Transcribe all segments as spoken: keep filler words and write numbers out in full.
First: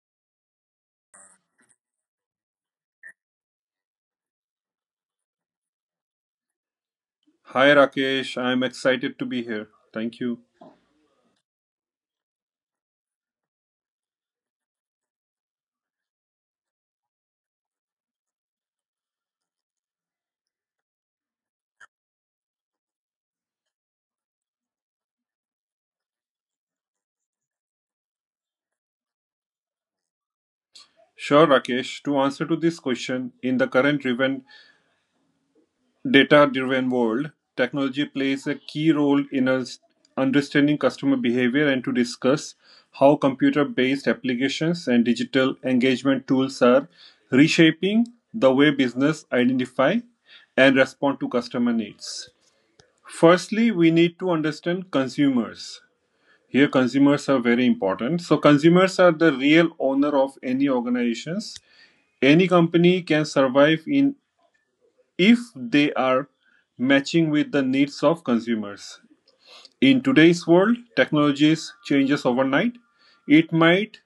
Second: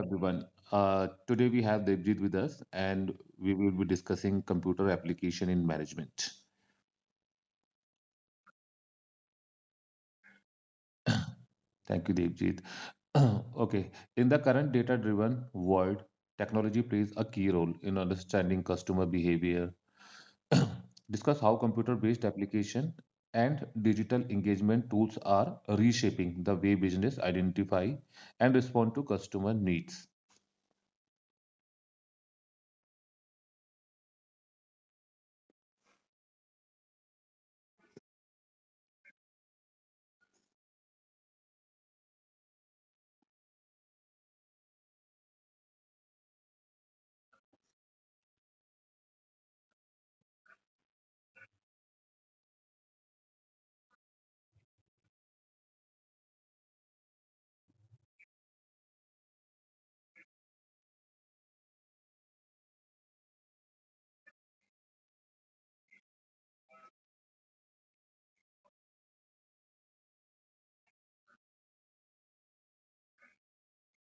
everyone. Uh, today we have Devjit with us, and we will be discussing computer application in management. Hi Rakesh, I am excited to be here. Thank you. Thank you, Devjit. okay, in the current data-driven world, technology plays a key role in understanding customer behavior. Discuss how computer-based application and digital engagement tools are reshaping the way business identify and respond to customer needs. Sure, Rakesh. To answer to this question, in the current driven data-driven world, technology plays a key role in us understanding customer behavior, and to discuss how computer-based applications and digital engagement tools are reshaping the way business identify and respond to customer needs. Firstly, we need to understand consumers. Here, consumers are very important. So, consumers are the real owner of any organizations. Any company can survive in if they are matching with the needs of consumers. In today's world, technologies changes overnight. It might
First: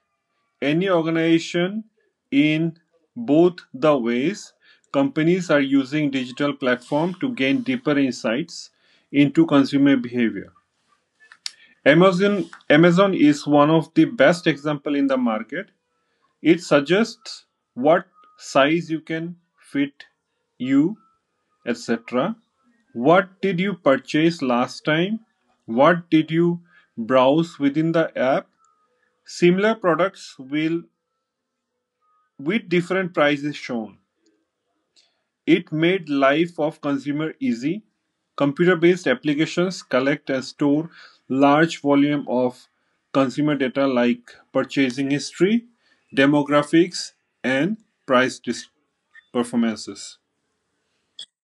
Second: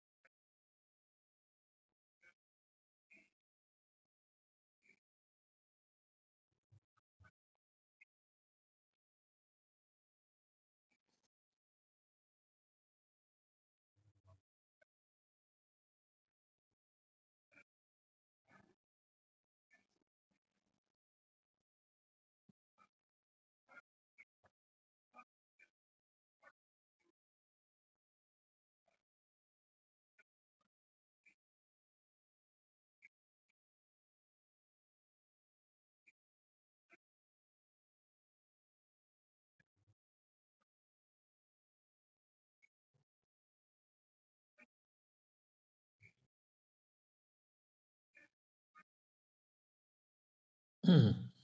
any organization in both the ways. Companies are using digital platform to gain deeper insights into consumer behavior. Amazon Amazon is one of the best example in the market. It suggests what size you can fit you, et cetera. What did you purchase last time? What did you browse within the app? Similar products will with different prices shown. It made life of consumer easy; computer-based applications collect and store large volume of consumer data like purchasing history, demographics, and price dis- performances.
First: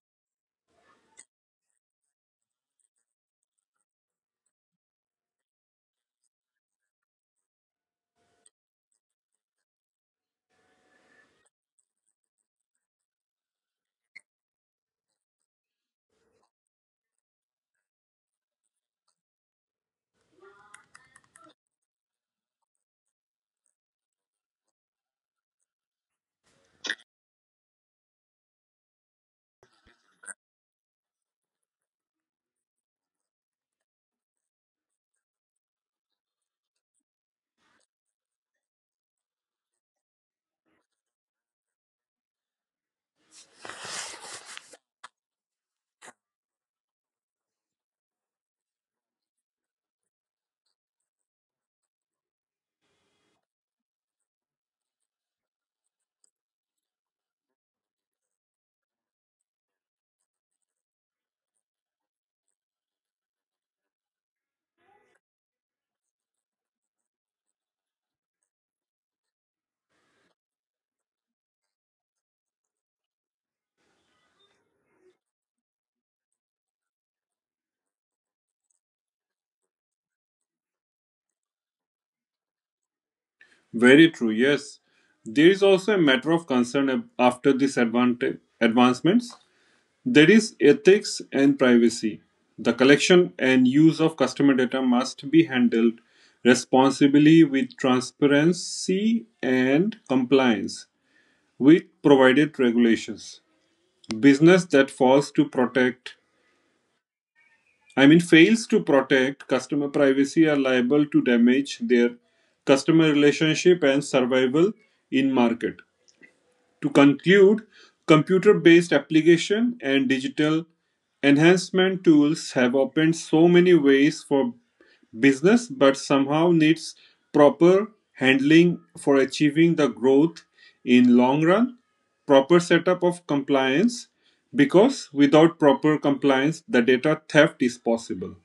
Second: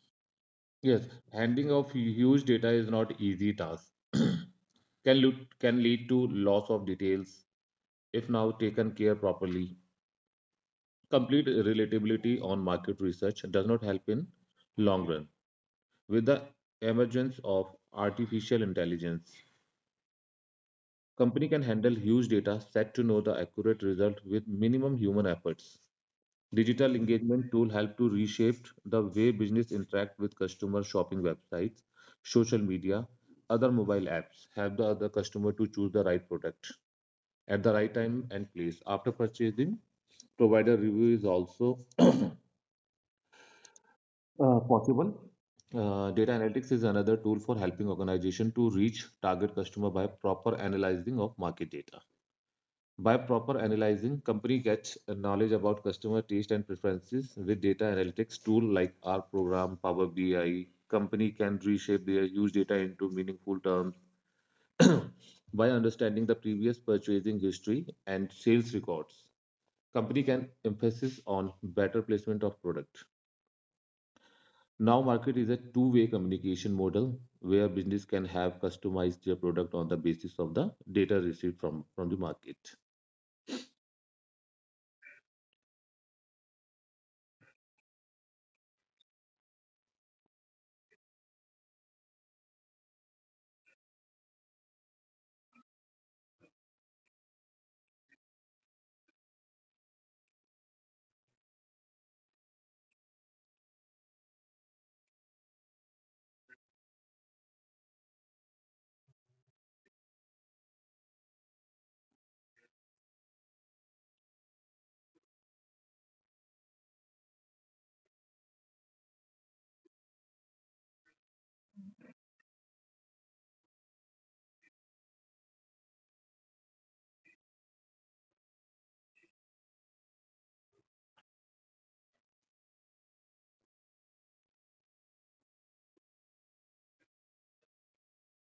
Yes, handling of huge data is not easy task. Can lead, can lead to loss of details if now taken care properly. Complete relatability on market research does not help in long run. With the emergence of artificial intelligence, company can handle huge data set to know the accurate result with minimum human efforts. Digital engagement tool help to reshape the way business interact with customer shopping websites, social media, other mobile apps help the other customer to choose the right product at the right time and place. After purchasing, provider review is also uh, possible. Uh, data analytics is another tool for helping organization to reach target customer by proper analyzing of market data. By proper analyzing, company gets knowledge about customer taste and preferences with data analytics tool like R program, Power B I. Company can reshape their use data into meaningful terms by understanding the previous purchasing history and sales records. Company can emphasis on better placement of product. Now market is a two-way communication model where business can have customized their product on the basis of the data received from, from the market. Very true, yes. There is also a matter of concern ab- after these advanta- advancements. There is ethics and privacy. The collection and use of customer data must be handled responsibly with transparency and compliance with provided regulations. Business that fails to protect, I mean, Fails to protect customer privacy are liable to damage their customer relationship and survival in market. To conclude, computer-based application and digital enhancement tools have opened so many ways for business but somehow needs proper handling for achieving the growth in long run, proper setup of compliance, because without proper compliance the data theft is possible.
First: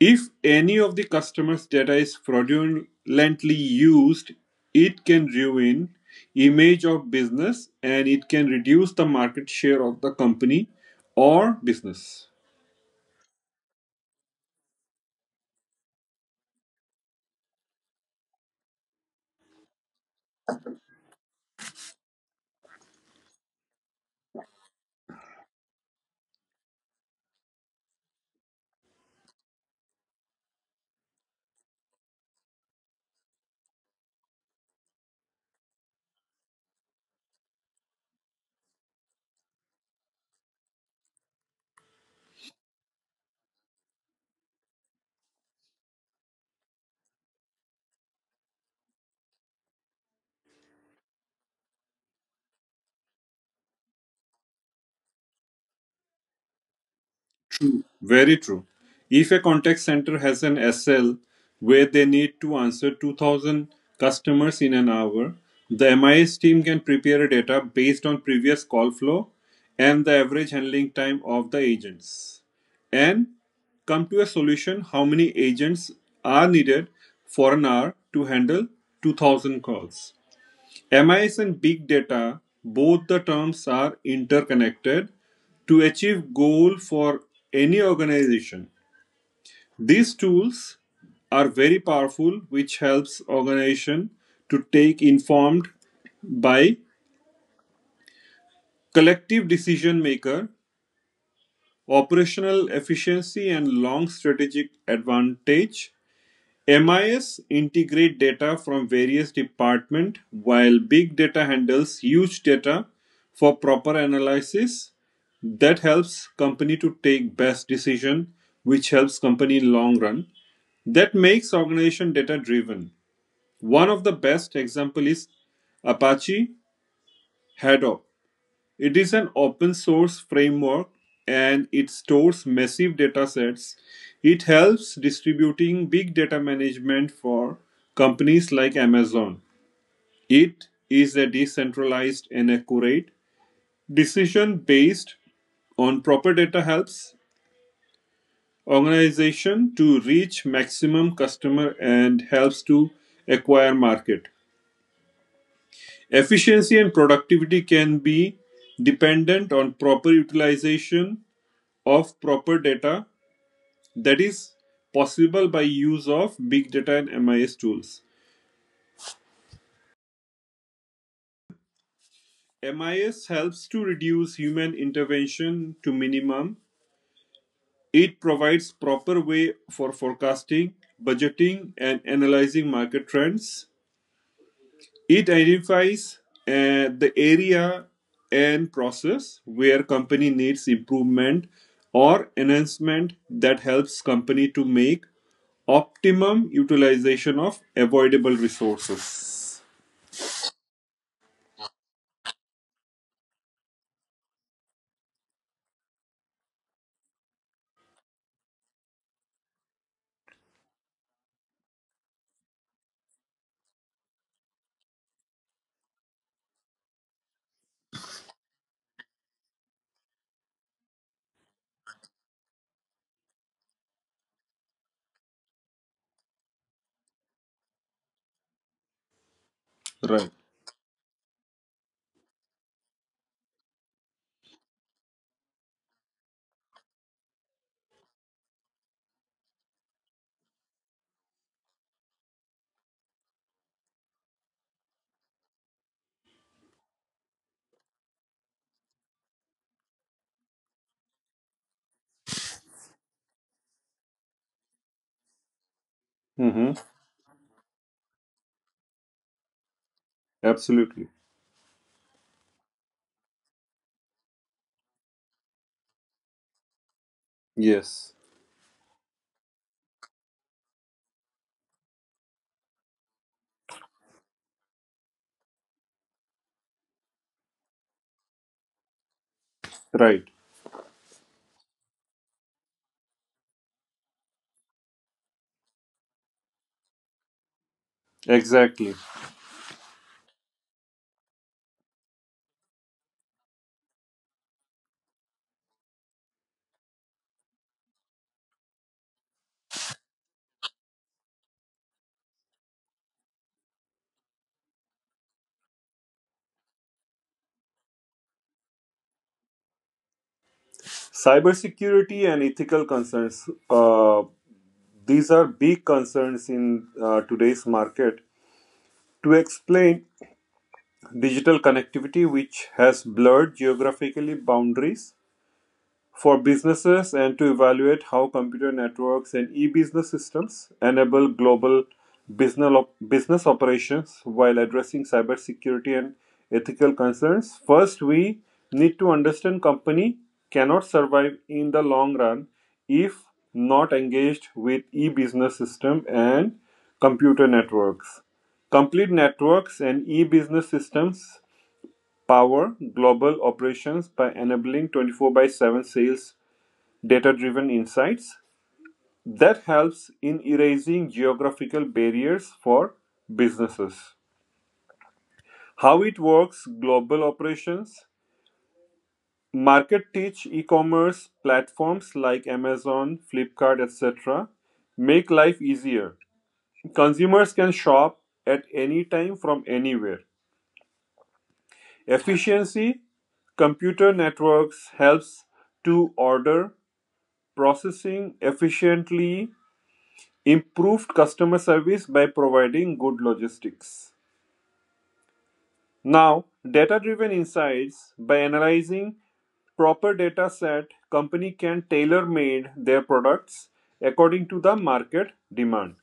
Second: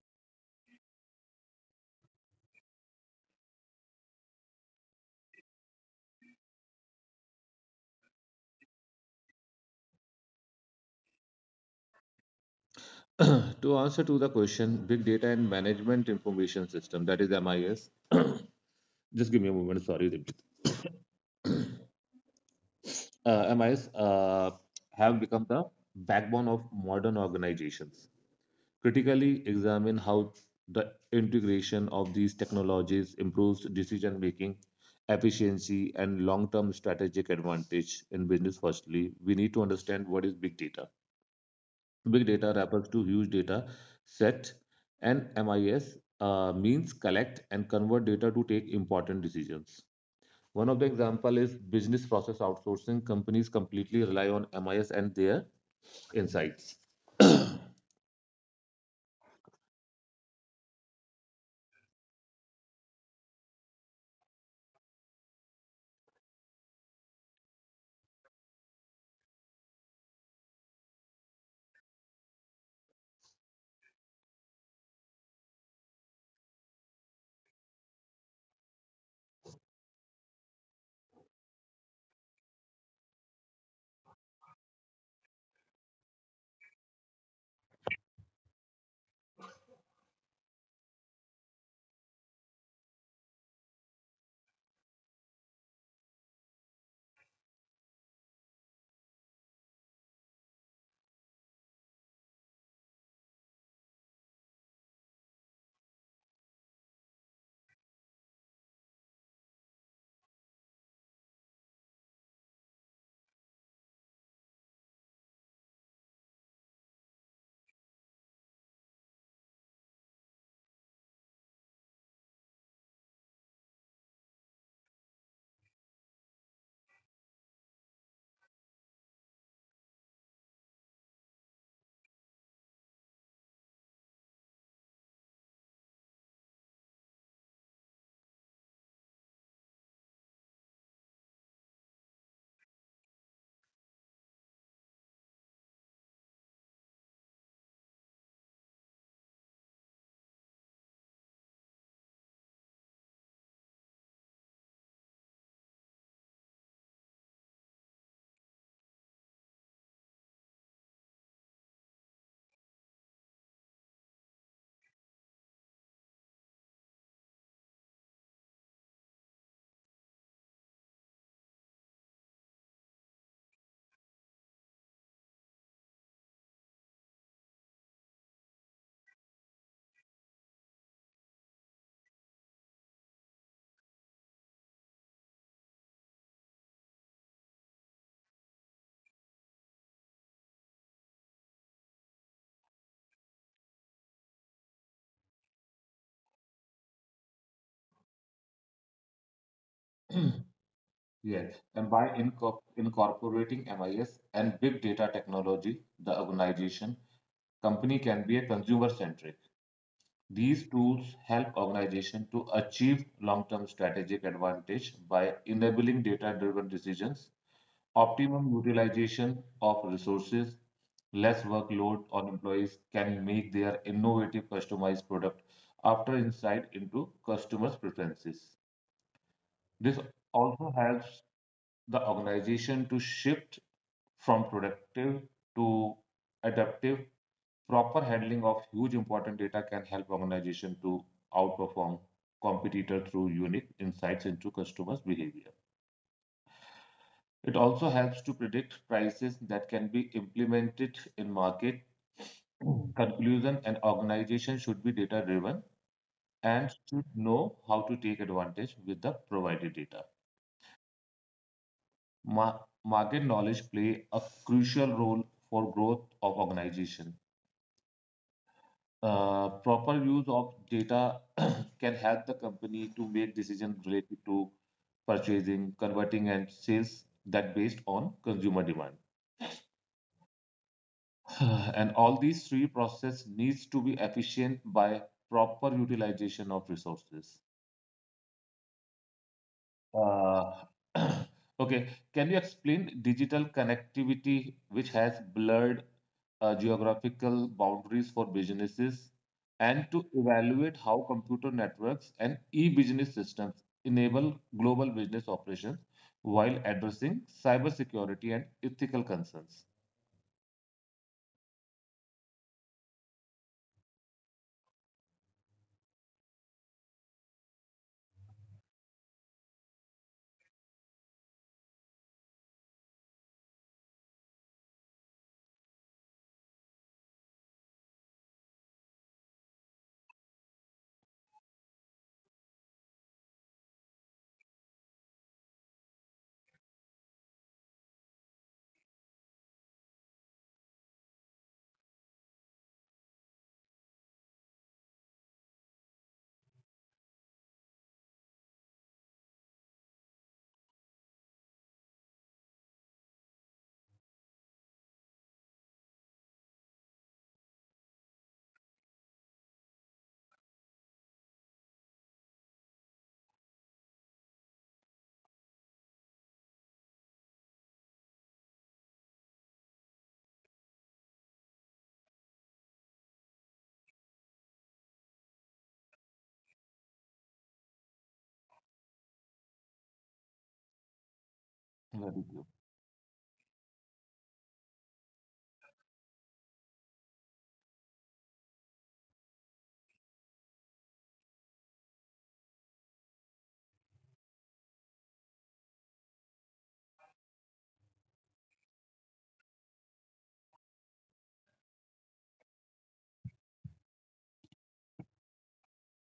If any of the customer's data is fraudulently used, it can ruin image of business and it can reduce the market share of the company or business. To answer to the question, big data and management information system, that is M I S. Just give me a moment. Sorry, Dipti. uh, M I S uh, have become the backbone of modern organizations. Critically examine how the integration of these technologies improves decision making, efficiency, and long-term strategic advantage in business. Firstly, we need to understand what is big data. Big data refers to huge data sets, and M I S uh, means collect and convert data to take important decisions. One of the example is business process outsourcing. Companies completely rely on M I S and their insights. Very true. If a contact center has an S L where they need to answer two thousand customers in an hour, the M I S team can prepare a data based on previous call flow and the average handling time of the agents, and come to a solution how many agents are needed for an hour to handle two thousand calls. M I S and big data, both the terms are interconnected to achieve goal for any organization. These tools are very powerful which helps organization to take informed by collective decision maker, operational efficiency and long strategic advantage. M I S integrate data from various departments while big data handles huge data for proper analysis that helps company to take best decision which helps company in long run that makes organization data driven. One of the best example is Apache Hadoop. It is an open source framework and it stores massive datasets. It helps distributing big data management for companies like Amazon. It is a decentralized and accurate decision based on proper data helps organization to reach maximum customer and helps to acquire market. Efficiency and productivity can be dependent on proper utilization of proper data, that is possible by use of big data and M I S tools. M I S helps to reduce human intervention to minimum. It provides proper way for forecasting, budgeting and analyzing market trends. It identifies uh, the area and process where company needs improvement or enhancement, that helps company to make optimum utilization of avoidable resources. Yes, and by incorp- incorporating M I S and big data technology, the organization company can be a consumer centric. These tools help organization to achieve long-term strategic advantage by enabling data-driven decisions. Optimum utilization of resources, less workload on employees can make their innovative customized product after insight into customers' preferences. This Right. also helps the organization to shift from productive to adaptive. Proper handling of huge important data can help organization to outperform competitor through unique insights into customers' behavior. It also helps to predict prices that can be implemented in market. Conclusion an organization should be data driven and Mm-hmm. should know how to take advantage with the provided data. Absolutely. Ma- Market knowledge play a crucial role for growth of organization. Yes. Uh, proper use of data can help the company to make decisions related to purchasing, converting, and sales that based on consumer demand. Right. And all these three processes needs to be efficient by proper utilization of resources. Exactly. uh, okay can you explain digital connectivity which has blurred uh, geographical boundaries for businesses and to evaluate how computer networks and e-business systems enable global business operations while addressing cybersecurity and ethical concerns? Cybersecurity and ethical concerns. Uh, these are big concerns in uh, today's market. To explain digital connectivity, which has blurred geographically boundaries for businesses, and to evaluate how computer networks and e-business systems enable global business op- business operations while addressing cybersecurity and ethical concerns. First, we need to understand company cannot survive in the long run if not engaged with e-business system and computer networks. Complete networks and e-business systems power global operations by enabling twenty four by seven sales, data driven insights that helps in erasing geographical barriers for businesses. How it works: global operations, market teach e-commerce platforms like Amazon, Flipkart, etc. make life easier. Consumers can shop at any time from anywhere. Very good. Efficiency: computer networks helps to order processing efficiently, improved customer service by providing good logistics. Now, data driven insights by analyzing proper data set, company can tailor made their products according to the market demand.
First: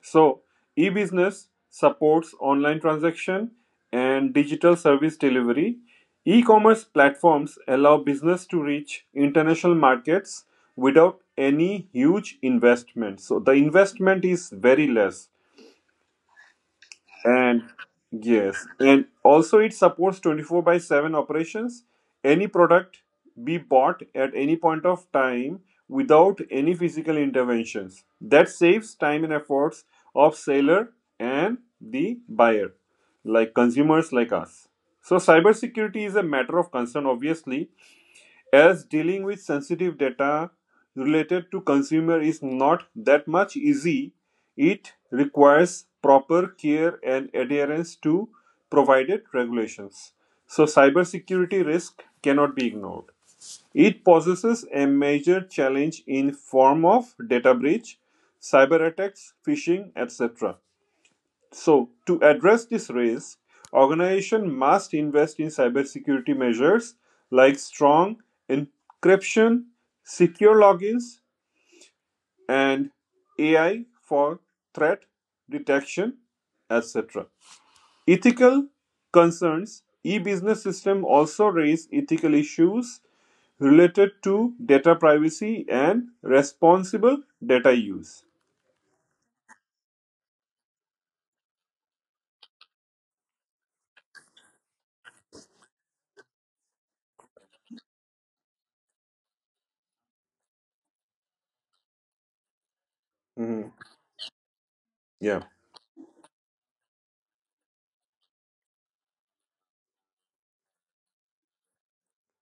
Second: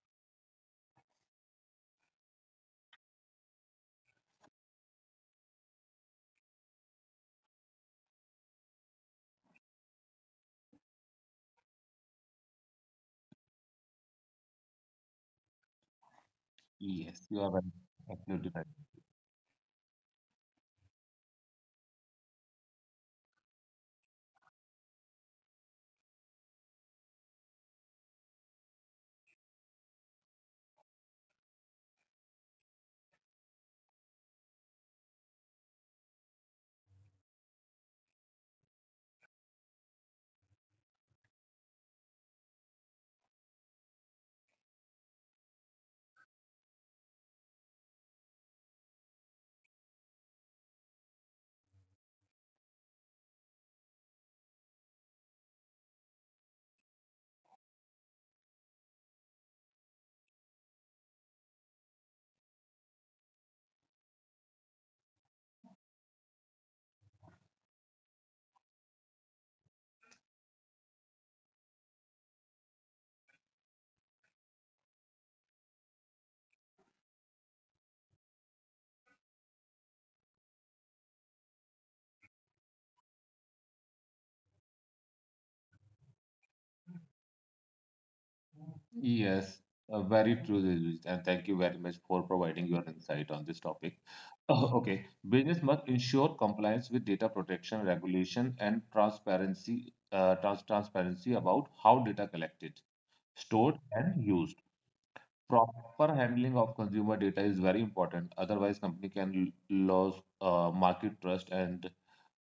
So e-business supports online transaction and digital service delivery. E-commerce platforms allow business to reach international markets without any huge investment, so the investment is very less. Yes, you are And right. Absolutely yes, right. and also it supports twenty four by seven operations. Any product be bought at any point of time without any physical interventions. That saves time and efforts of seller and the buyer, like consumers like us. So cybersecurity is a matter of concern obviously, as dealing with sensitive data related to consumer is not that much easy. It requires proper care and adherence to provided regulations. So cybersecurity risk cannot be ignored. It poses a major challenge in form of data breach, cyber attacks, phishing, etc. So, to address this risk, organization must invest in cybersecurity measures like strong encryption, secure logins, and A I for threat detection, et cetera. Ethical concerns. E-business system also raise ethical issues related to data privacy and responsible data use. Yes, uh, very true, Diljit, and thank you very much for providing your insight on this topic. okay, business must ensure compliance with data protection regulation and transparency, uh, trans transparency about how data collected, Mhm. stored, and used. Yeah, Proper handling of consumer data is very important. Otherwise, company can l- lose uh, market trust and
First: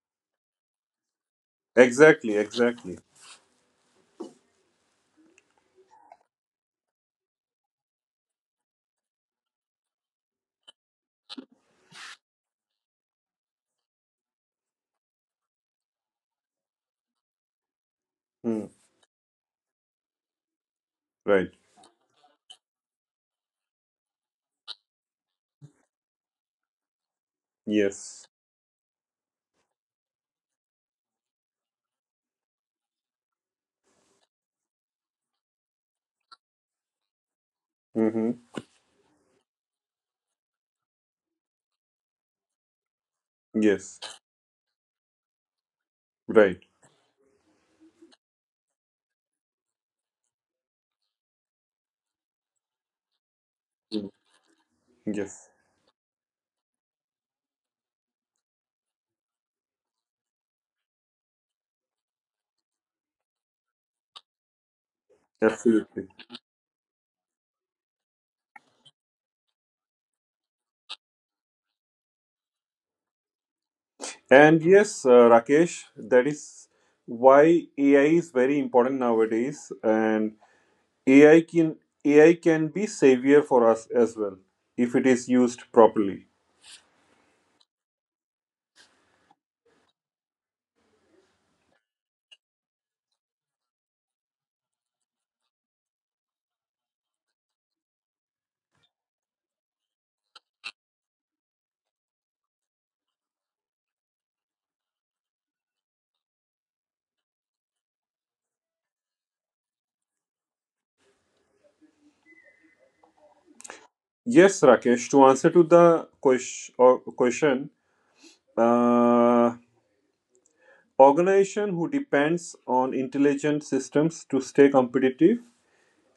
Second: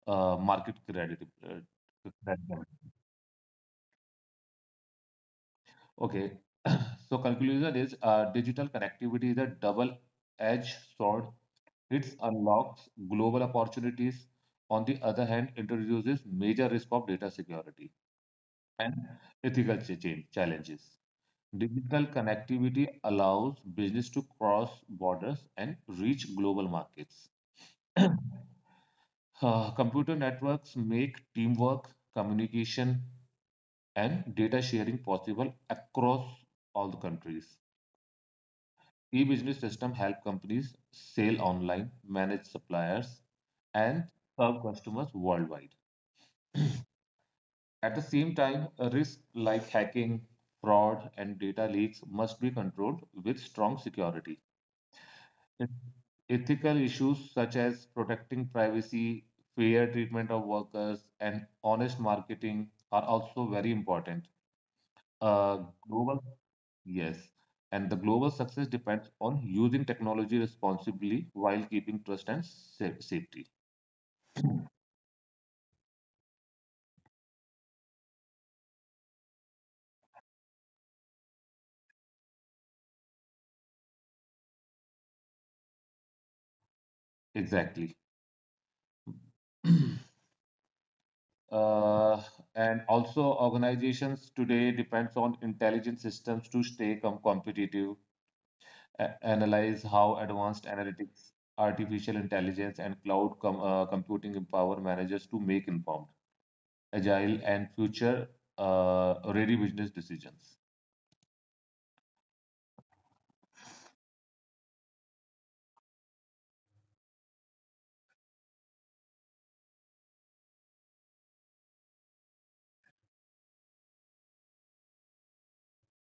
uh, market credibility. uh, exactly, Credibility. exactly. Okay, so conclusion is uh, digital connectivity is a double-edged sword. It unlocks global opportunities. On the other hand, introduces major risk of data security Mm. and ethical cha- challenges. Right. Digital connectivity allows business to cross borders and reach global markets. Yes. Uh, computer networks make teamwork, communication, and data sharing possible across all the countries. Mm-hmm. E-business system help companies sell online, manage suppliers, Yes, and serve customers worldwide. right. At the same time, risks like hacking, fraud, and data leaks must be controlled with strong Mm. security. Yes, Ethical issues such as protecting privacy, fair treatment of workers, and honest marketing are also very important. A absolutely. global yes, and the global success depends on using technology responsibly while keeping trust and sa- safety. And yes, uh, Rakesh, that is why A I is very important nowadays, and A I can A I can be savior for us as well if it is used properly. Exactly. Uh, and also, organizations today depends on intelligent systems to stay com- competitive, a- analyze how advanced analytics, artificial intelligence, and cloud com- uh, computing empower managers to make informed, agile, and future uh, ready business decisions. Yes, Rakesh. To answer to the question, or question, uh, organization who depends on intelligent systems to stay competitive.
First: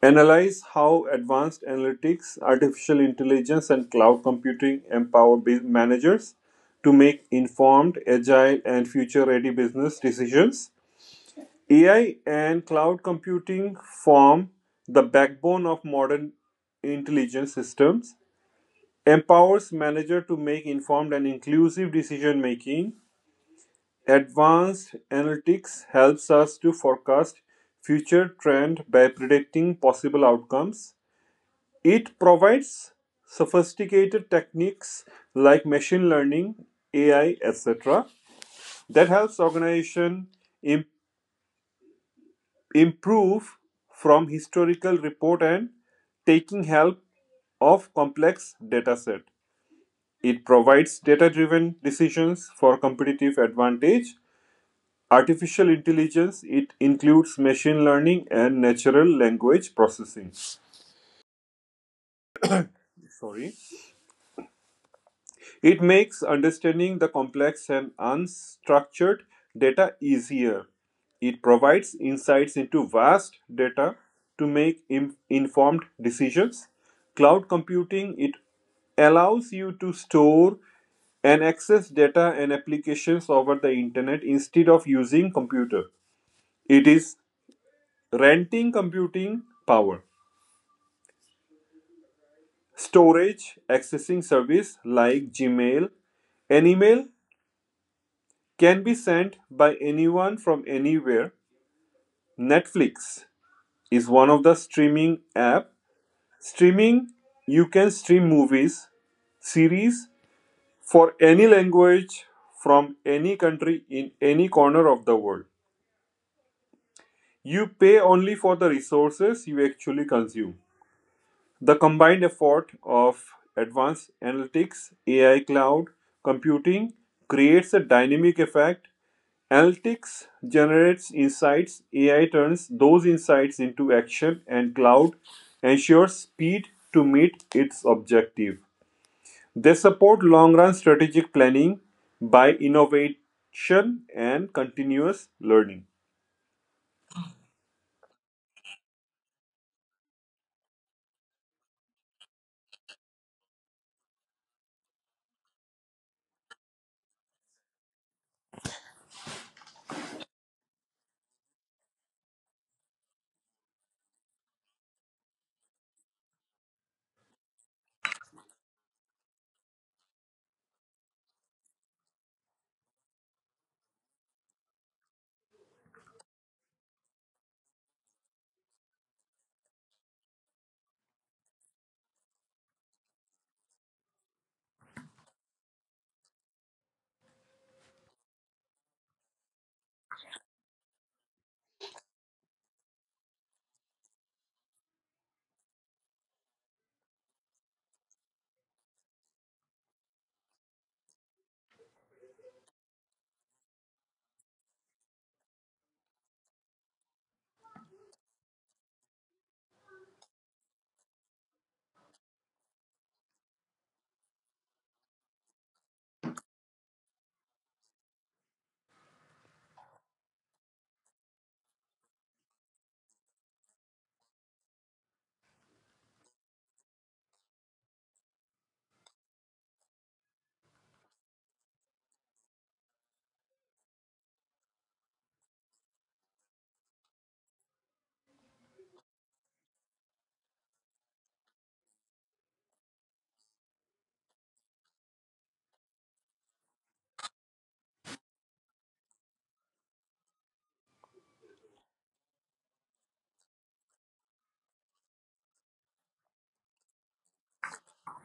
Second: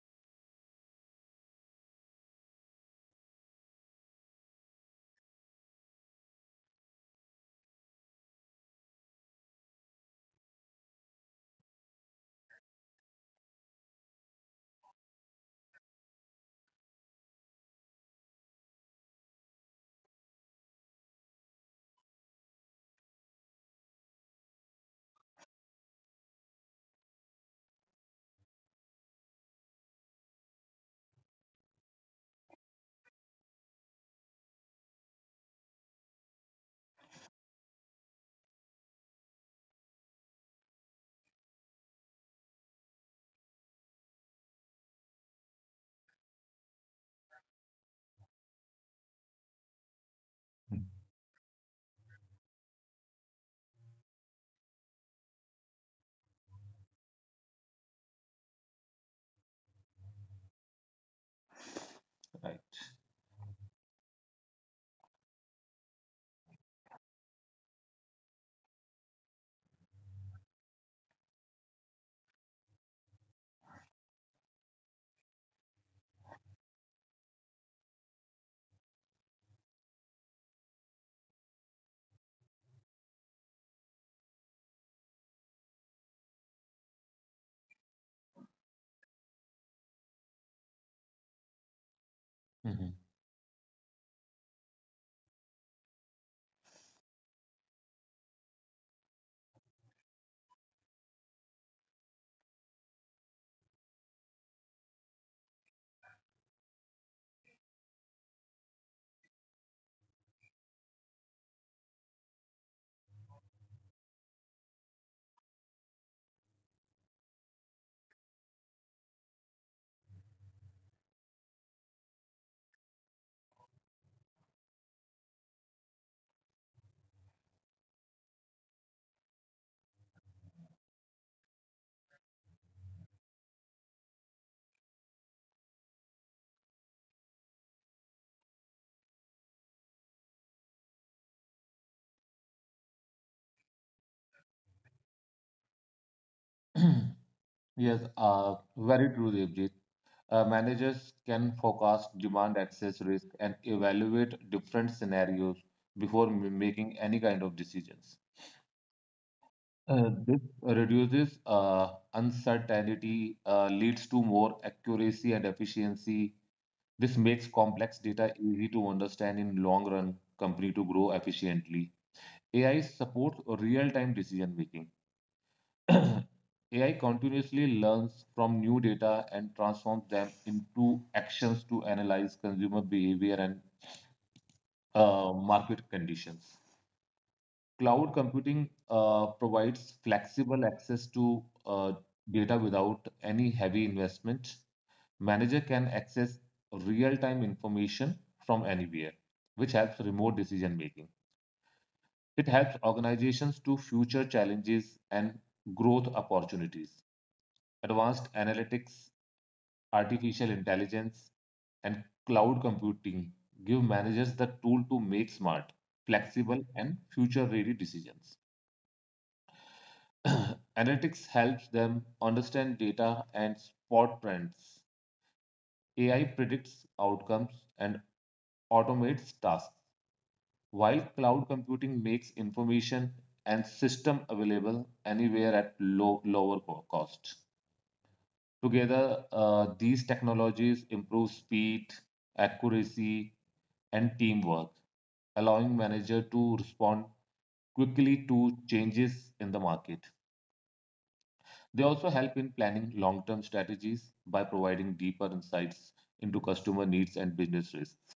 Analyze how advanced analytics, artificial intelligence, and cloud computing empower bu- managers to make informed, agile, and future ready business decisions. A I and cloud computing form the backbone of modern intelligence systems, empowers manager to make informed and inclusive decision making. Advanced analytics helps us to forecast future trend by predicting possible outcomes. It provides sophisticated techniques like machine learning, A I, et cetera, that helps organization im- improve from historical report and taking help of complex data set. It provides data-driven decisions for competitive advantage. Artificial intelligence, it includes machine learning and natural language processing. Right. Sorry. It makes understanding the complex and unstructured data easier. It provides insights into vast data to make im- informed decisions. Cloud computing, it allows you to store and access data and applications over the internet instead of using computer. It is renting computing power, Mhm. storage, accessing service like Gmail, and email can be sent by anyone from anywhere. Netflix is one of the streaming app. Streaming, you can stream movies, series, for any language from any country in any corner of the world. You pay only for the resources you actually consume. The combined effort of advanced analytics, A I, cloud computing creates a dynamic effect. Analytics generates insights, A I turns those insights into action, and cloud ensures speed to meet its objective. They support long run strategic planning by innovation and continuous learning. Yes, uh, very true, Devjit. Uh, managers can forecast demand access risk and evaluate different scenarios before m- making any kind of decisions. Uh, this reduces uh, uncertainty, uh, leads to more accuracy and efficiency. This makes complex data easy to understand in long run company to grow efficiently. A I supports real-time decision making. A I continuously learns from new data and transforms them into actions to analyze consumer behavior and uh, market conditions. Cloud computing uh, provides flexible access to uh, data without any heavy investment. Manager can access real-time information from anywhere, which helps remote decision making. It helps organizations to future challenges and growth opportunities. Advanced analytics artificial intelligence, and cloud computing give managers the tool to make smart, flexible, and future ready decisions. Analytics helps them understand data and spot trends. A I predicts outcomes and automates tasks, while cloud computing makes information and system available anywhere at low, lower co- cost. Together, uh, these technologies improve speed, accuracy, and teamwork, allowing manager to respond quickly to changes in the market. They also help in planning long-term strategies by providing deeper insights into customer needs and business risks.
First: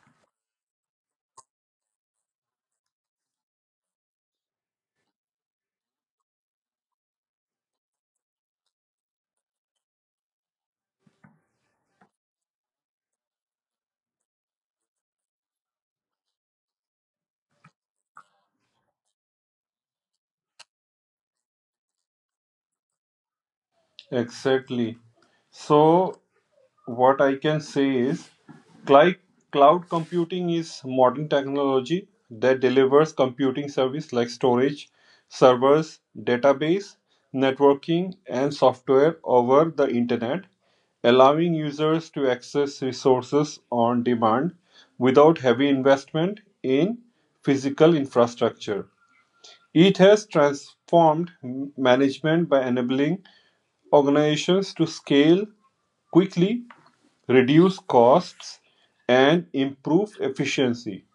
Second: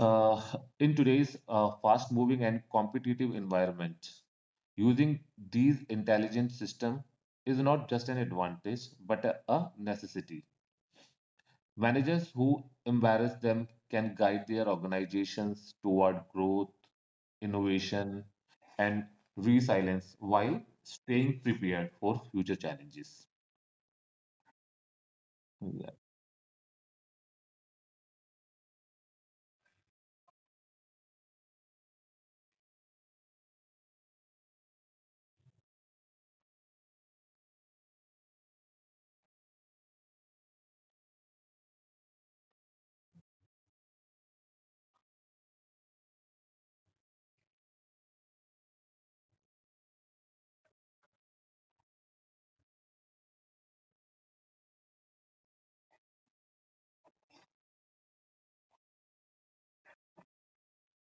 Uh, in today's uh, fast-moving and competitive environment, using these intelligent systems is not just an advantage but a a necessity. Managers who embrace them can guide their organizations toward growth, innovation, and resilience while staying prepared for future challenges. Exactly. Yeah. So what I can say is cli- cloud computing is modern technology that delivers computing service like storage, servers, database, networking, and software over the internet, allowing users to access resources on demand without heavy investment in physical infrastructure. It has transformed m- management by enabling organizations to scale quickly, reduce costs, and improve efficiency.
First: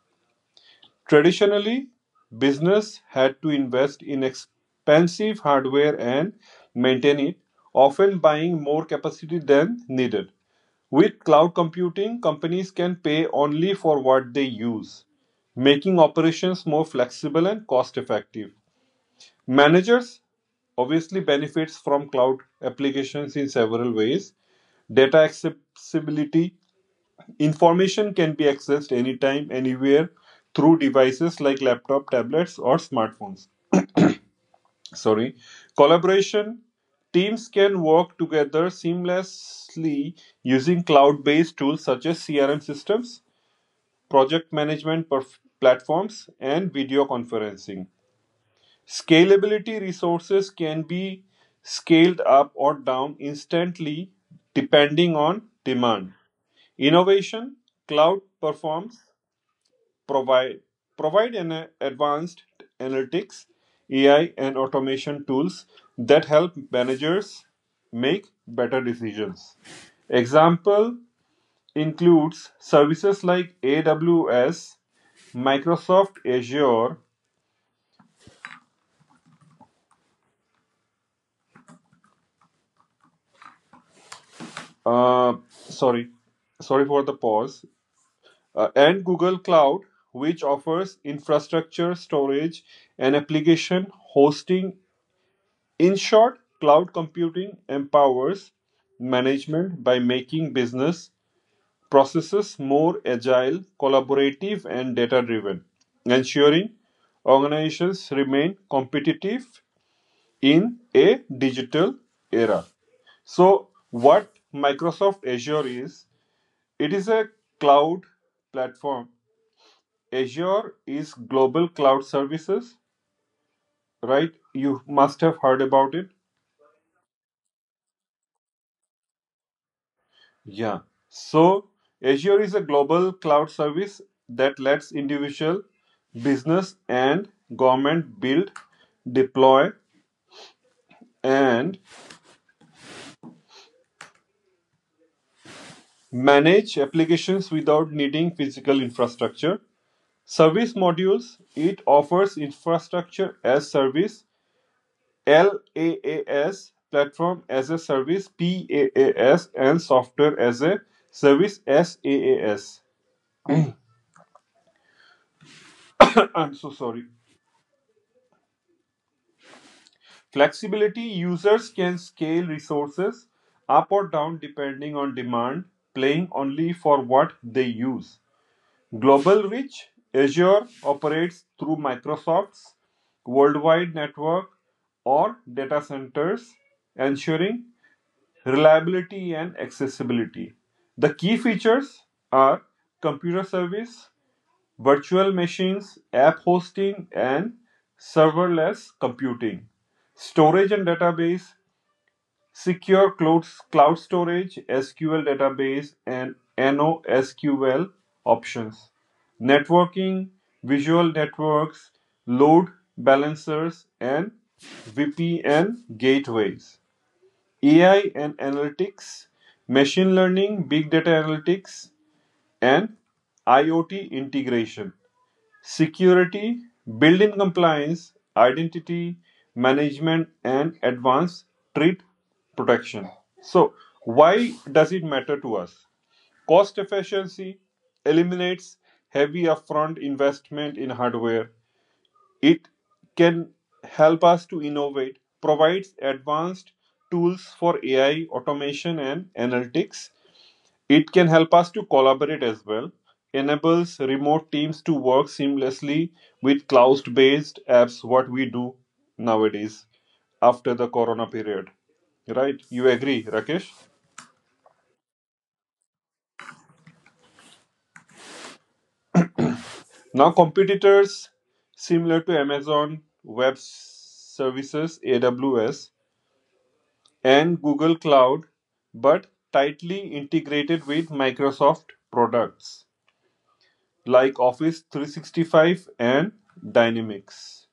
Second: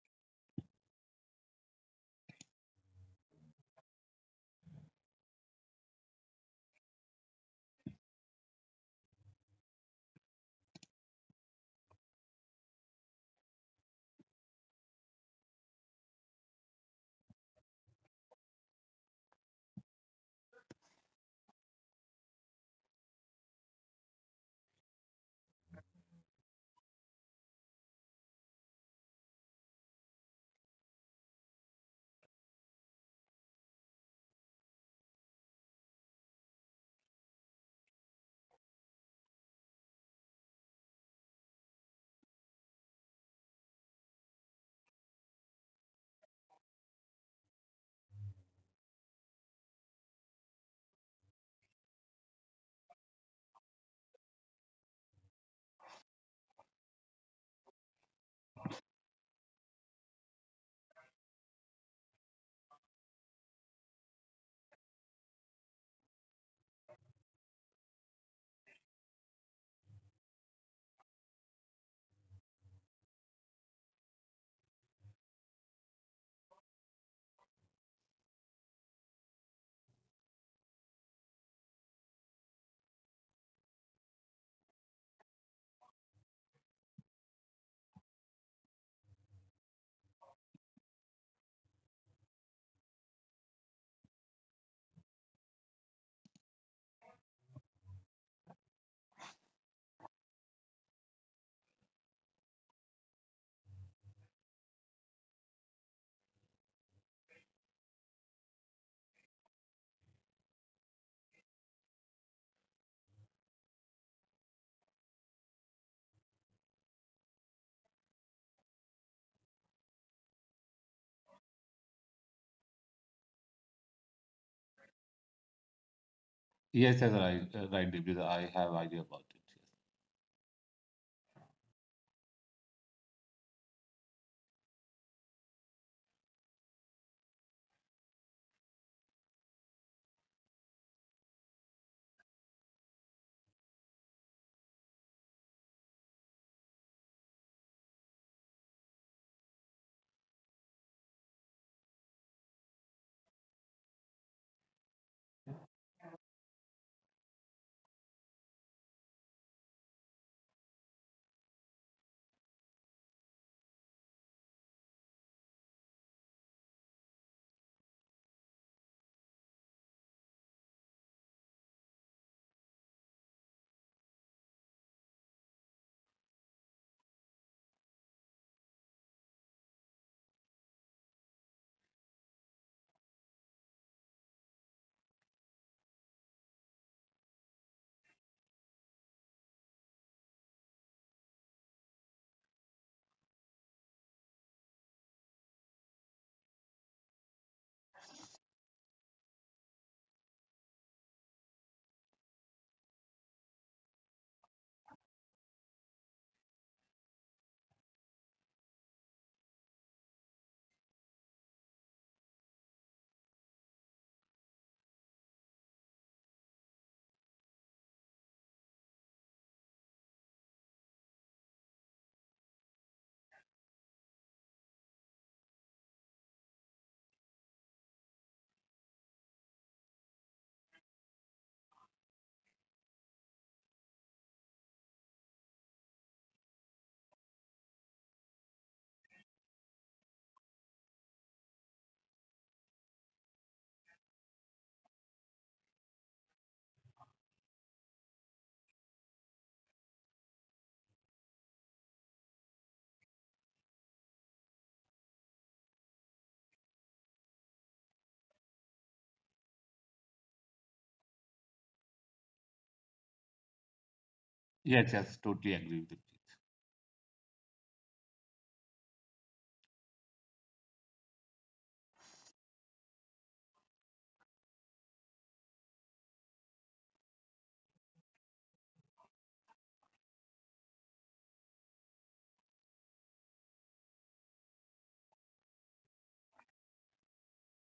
Traditionally, business had to invest in expensive hardware and maintain it, often buying more capacity than needed. With cloud computing, companies can pay only for what they use, making operations more flexible and cost effective. Managers obviously benefits from cloud applications in several ways. Data accessibility: information can be accessed anytime, anywhere through devices like laptop, tablets, or smartphones. Sorry. Collaboration: teams can work together seamlessly using cloud-based tools such as C R M systems, project management perf- platforms, and video conferencing. Scalability: resources can be scaled up or down instantly depending on demand. Innovation: cloud performs provide provide an uh, advanced analytics, A I, and automation tools that help managers make better decisions. Example includes services like A W S, Microsoft Azure, uh, sorry, sorry for the pause, uh, and Google Cloud, which offers infrastructure storage and application hosting. In short, cloud computing empowers management by making business processes more agile, collaborative, and data driven, ensuring organizations remain competitive in a digital era. So, what Microsoft Azure is, it is a cloud platform. Azure is global cloud services, right? You must have heard about it. Yes, yes, right, uh, right, Devjit. I have idea about it. Yeah. So Azure is a global cloud service that lets individual, business, and government build, deploy, and manage applications without needing physical infrastructure. Service modules: it offers infrastructure as service, LaaS, platform as a service, PaaS, and software as a service, SaaS. I'm so sorry. Flexibility: users can scale resources up or down depending on demand, paying only for what they use. Global reach: Azure operates through Microsoft's worldwide network or data centers, ensuring reliability and accessibility. The key features are computer service, virtual machines, app hosting, and serverless computing; storage and database, secure cloud, cloud storage, S Q L database, and NoSQL options; networking, visual networks, load balancers, and V P N gateways; A I and analytics, machine learning, big data analytics, and IoT integration; security, built-in compliance, identity management, and advanced threat protection. So, why does it matter to us? Cost efficiency eliminates heavy upfront investment in hardware. It can help us to innovate, provides advanced tools for A I, automation, and analytics. It can help us to collaborate as well, enables remote teams to work seamlessly with cloud-based apps, what we do nowadays after the corona period. Right? You agree, Rakesh? Yes, yes, yes, totally agree with you. Now, competitors similar to Amazon Web Services, A W S, and Google Cloud, but tightly integrated with Microsoft products like Office three sixty five and Dynamics.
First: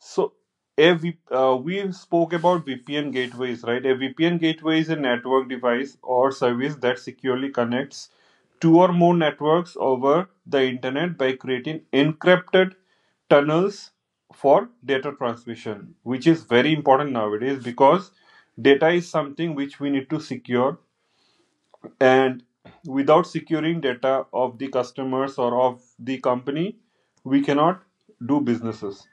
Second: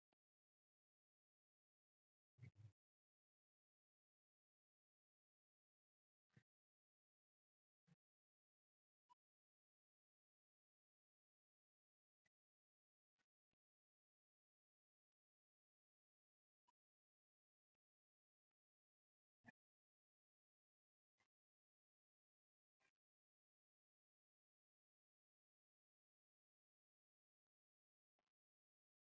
So a v, uh, we spoke about V P N gateways, right? A V P N gateway is a network device or service that securely connects two or more networks over the internet by creating encrypted tunnels for data transmission, which is very important nowadays because data is something which we need to secure, and without securing data of the customers or of the company we cannot do businesses.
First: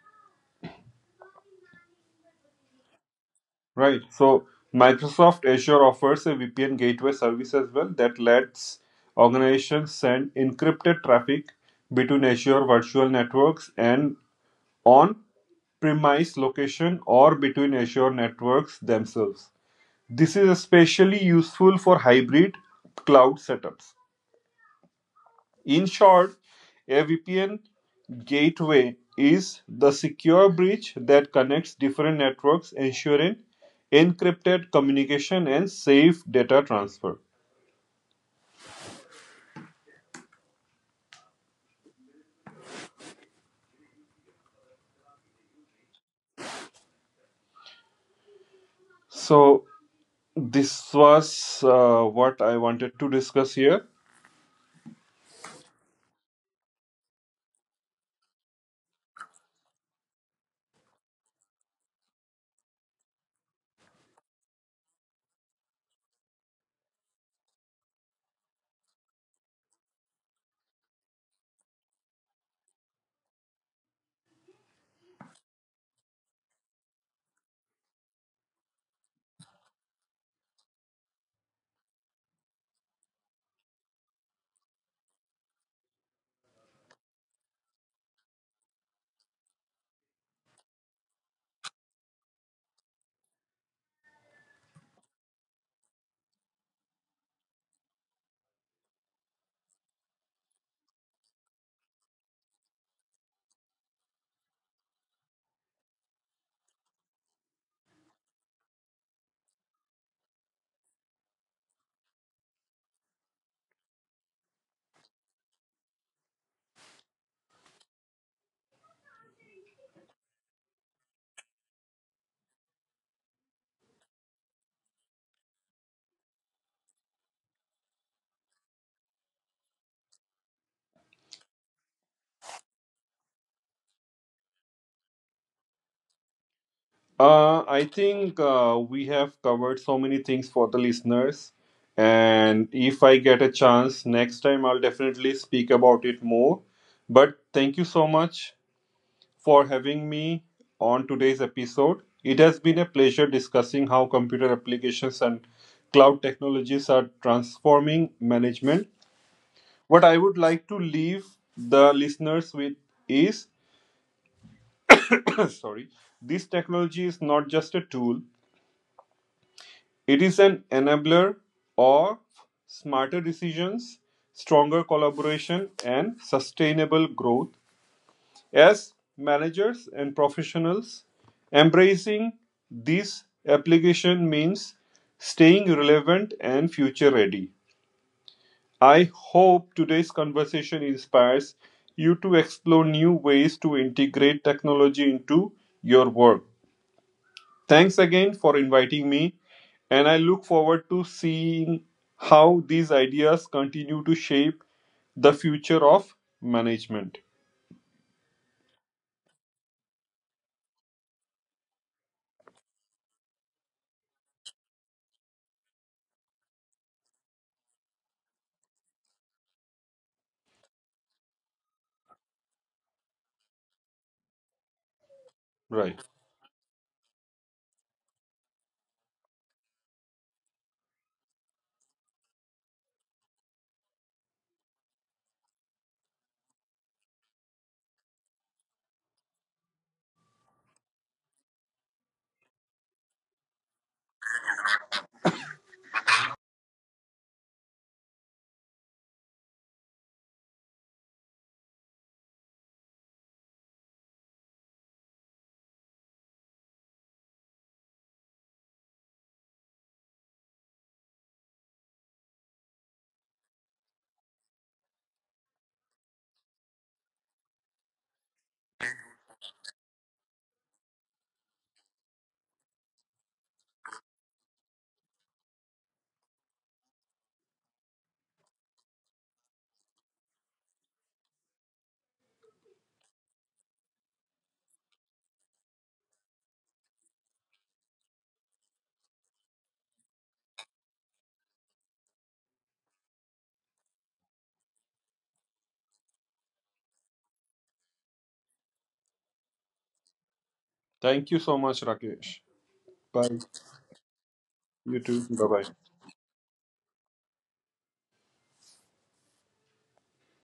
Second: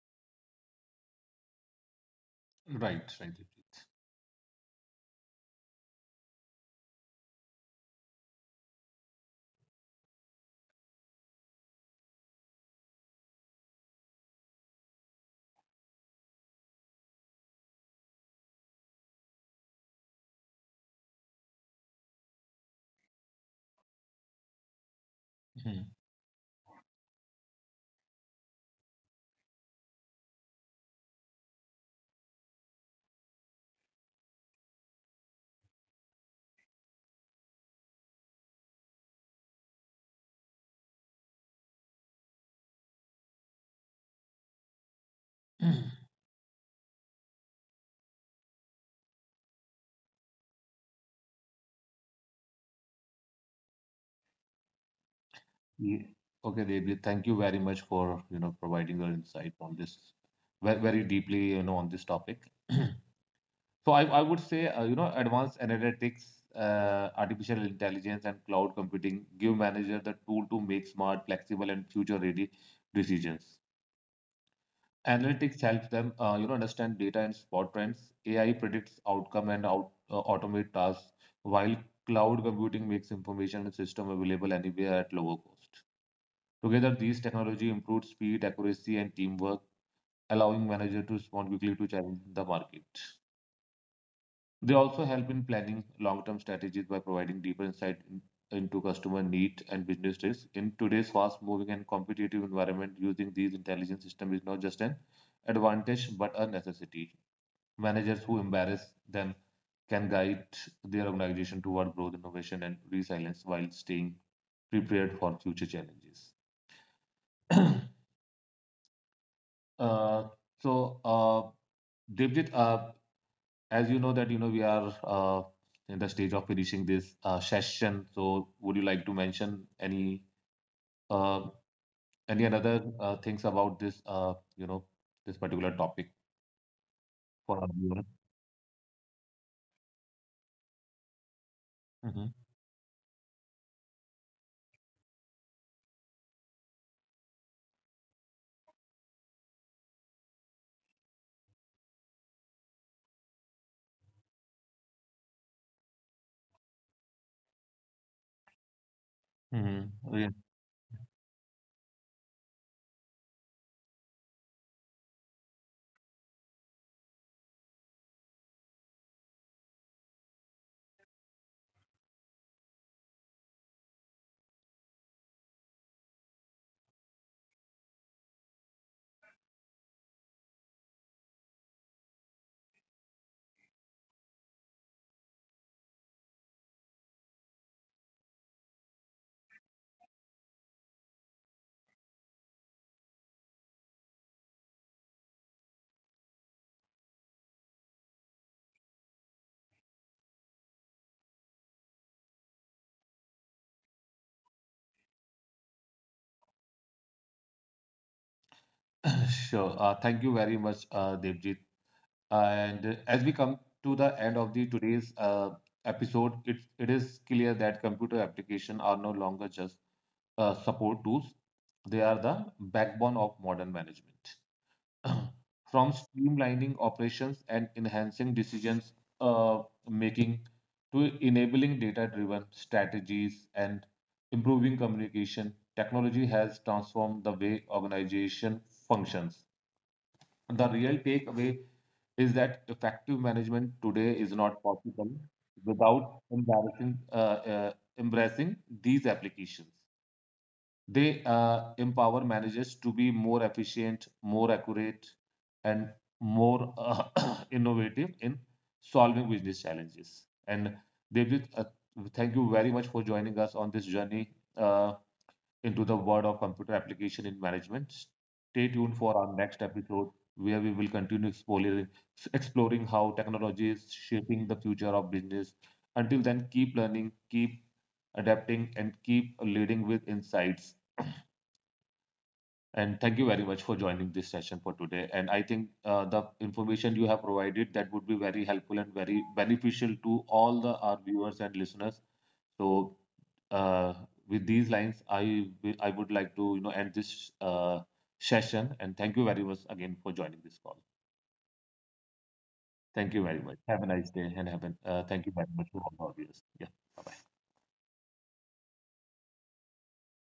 Right, right, Devjit. Right. So Microsoft Azure offers a V P N gateway service as well that lets organizations send encrypted traffic between Azure virtual networks and on premise location, or between Azure networks themselves. This is especially useful for hybrid cloud setups. In short, a V P N gateway is the secure bridge that connects different networks, ensuring encrypted communication and safe data transfer. Mhm. So, this was uh, what I wanted to discuss here. Ye- Okay, Devjit, thank you very much for you know providing your insight on this very, very deeply you know on this topic. So I, I would say, uh, you know, advanced analytics, uh, artificial intelligence, and cloud computing give manager the tool to make smart, flexible, and future-ready decisions. Analytics helps them, uh, you know, understand data and spot trends. A I predicts outcome and out, uh, automate tasks, while cloud computing makes information and system available anywhere at lower cost. Together, these technology improve speed, accuracy, and teamwork, allowing manager to respond quickly to challenge in the market. They also help in planning long-term strategies by providing deeper insight in- into customer needs and business risks. In today's fast-moving and competitive environment, using these intelligence systems is not just an advantage but a necessity. Managers who embrace them can guide their organization toward growth, innovation, and resilience while staying prepared for future challenges. Uh, so, uh, Devjit, uh, as you know that you know we are uh, in the stage of finishing this uh, session, so would you like to mention any uh, any another uh, things about this uh, you know this particular topic for Uh, our I viewers? think uh, we have covered so many things for the listeners. Mhm. And if I get a chance next time, I'll definitely speak about it more. But thank you so much for having me on today's episode. It has been a pleasure discussing how computer applications and cloud technologies are transforming management. Mhm. What I Yeah. would like to leave the listeners with is, sorry, this technology is not just a tool, it is an enabler of smarter decisions, stronger collaboration, and sustainable growth. As managers and professionals, embracing this application means staying relevant and future ready. I hope today's conversation inspires you to explore new ways to integrate technology into your work. Thanks again for inviting me, and I look forward to seeing how these ideas continue to shape the future of management. Sure. Uh, thank you very much, uh, Devjit. And uh, as we come to the end of the today's uh, episode, it it is clear that computer applications are no longer just uh, support tools; they are the backbone of modern management. From Right. streamlining operations and enhancing decisions uh, making to enabling data driven strategies and improving communication technology has transformed the way organization functions. The real takeaway is that effective management today is not possible without embarrassing uh, uh, embracing these applications. They uh, empower managers to be more efficient, more accurate, and more uh, innovative in solving business challenges. And Devjit, uh, thank you very much for joining us on this journey uh, into the world of computer application in management. Stay tuned for our next episode where we will continue exploring, exploring how technology is shaping the future of business. Until then, keep learning, keep adapting, and keep leading with insights. And thank you very much for joining this session for today. And I think uh, the information you have provided that would be very helpful and very beneficial to all the our viewers and listeners. So uh, with these lines, I will, I would like to you know end this uh, session. And thank you very much again for joining this call. Thank you so much, Rakesh. Thank you Bye. very much. Have a nice day and have an, You uh, too. thank you Bye very bye. much for all the viewers. Yeah. Bye bye.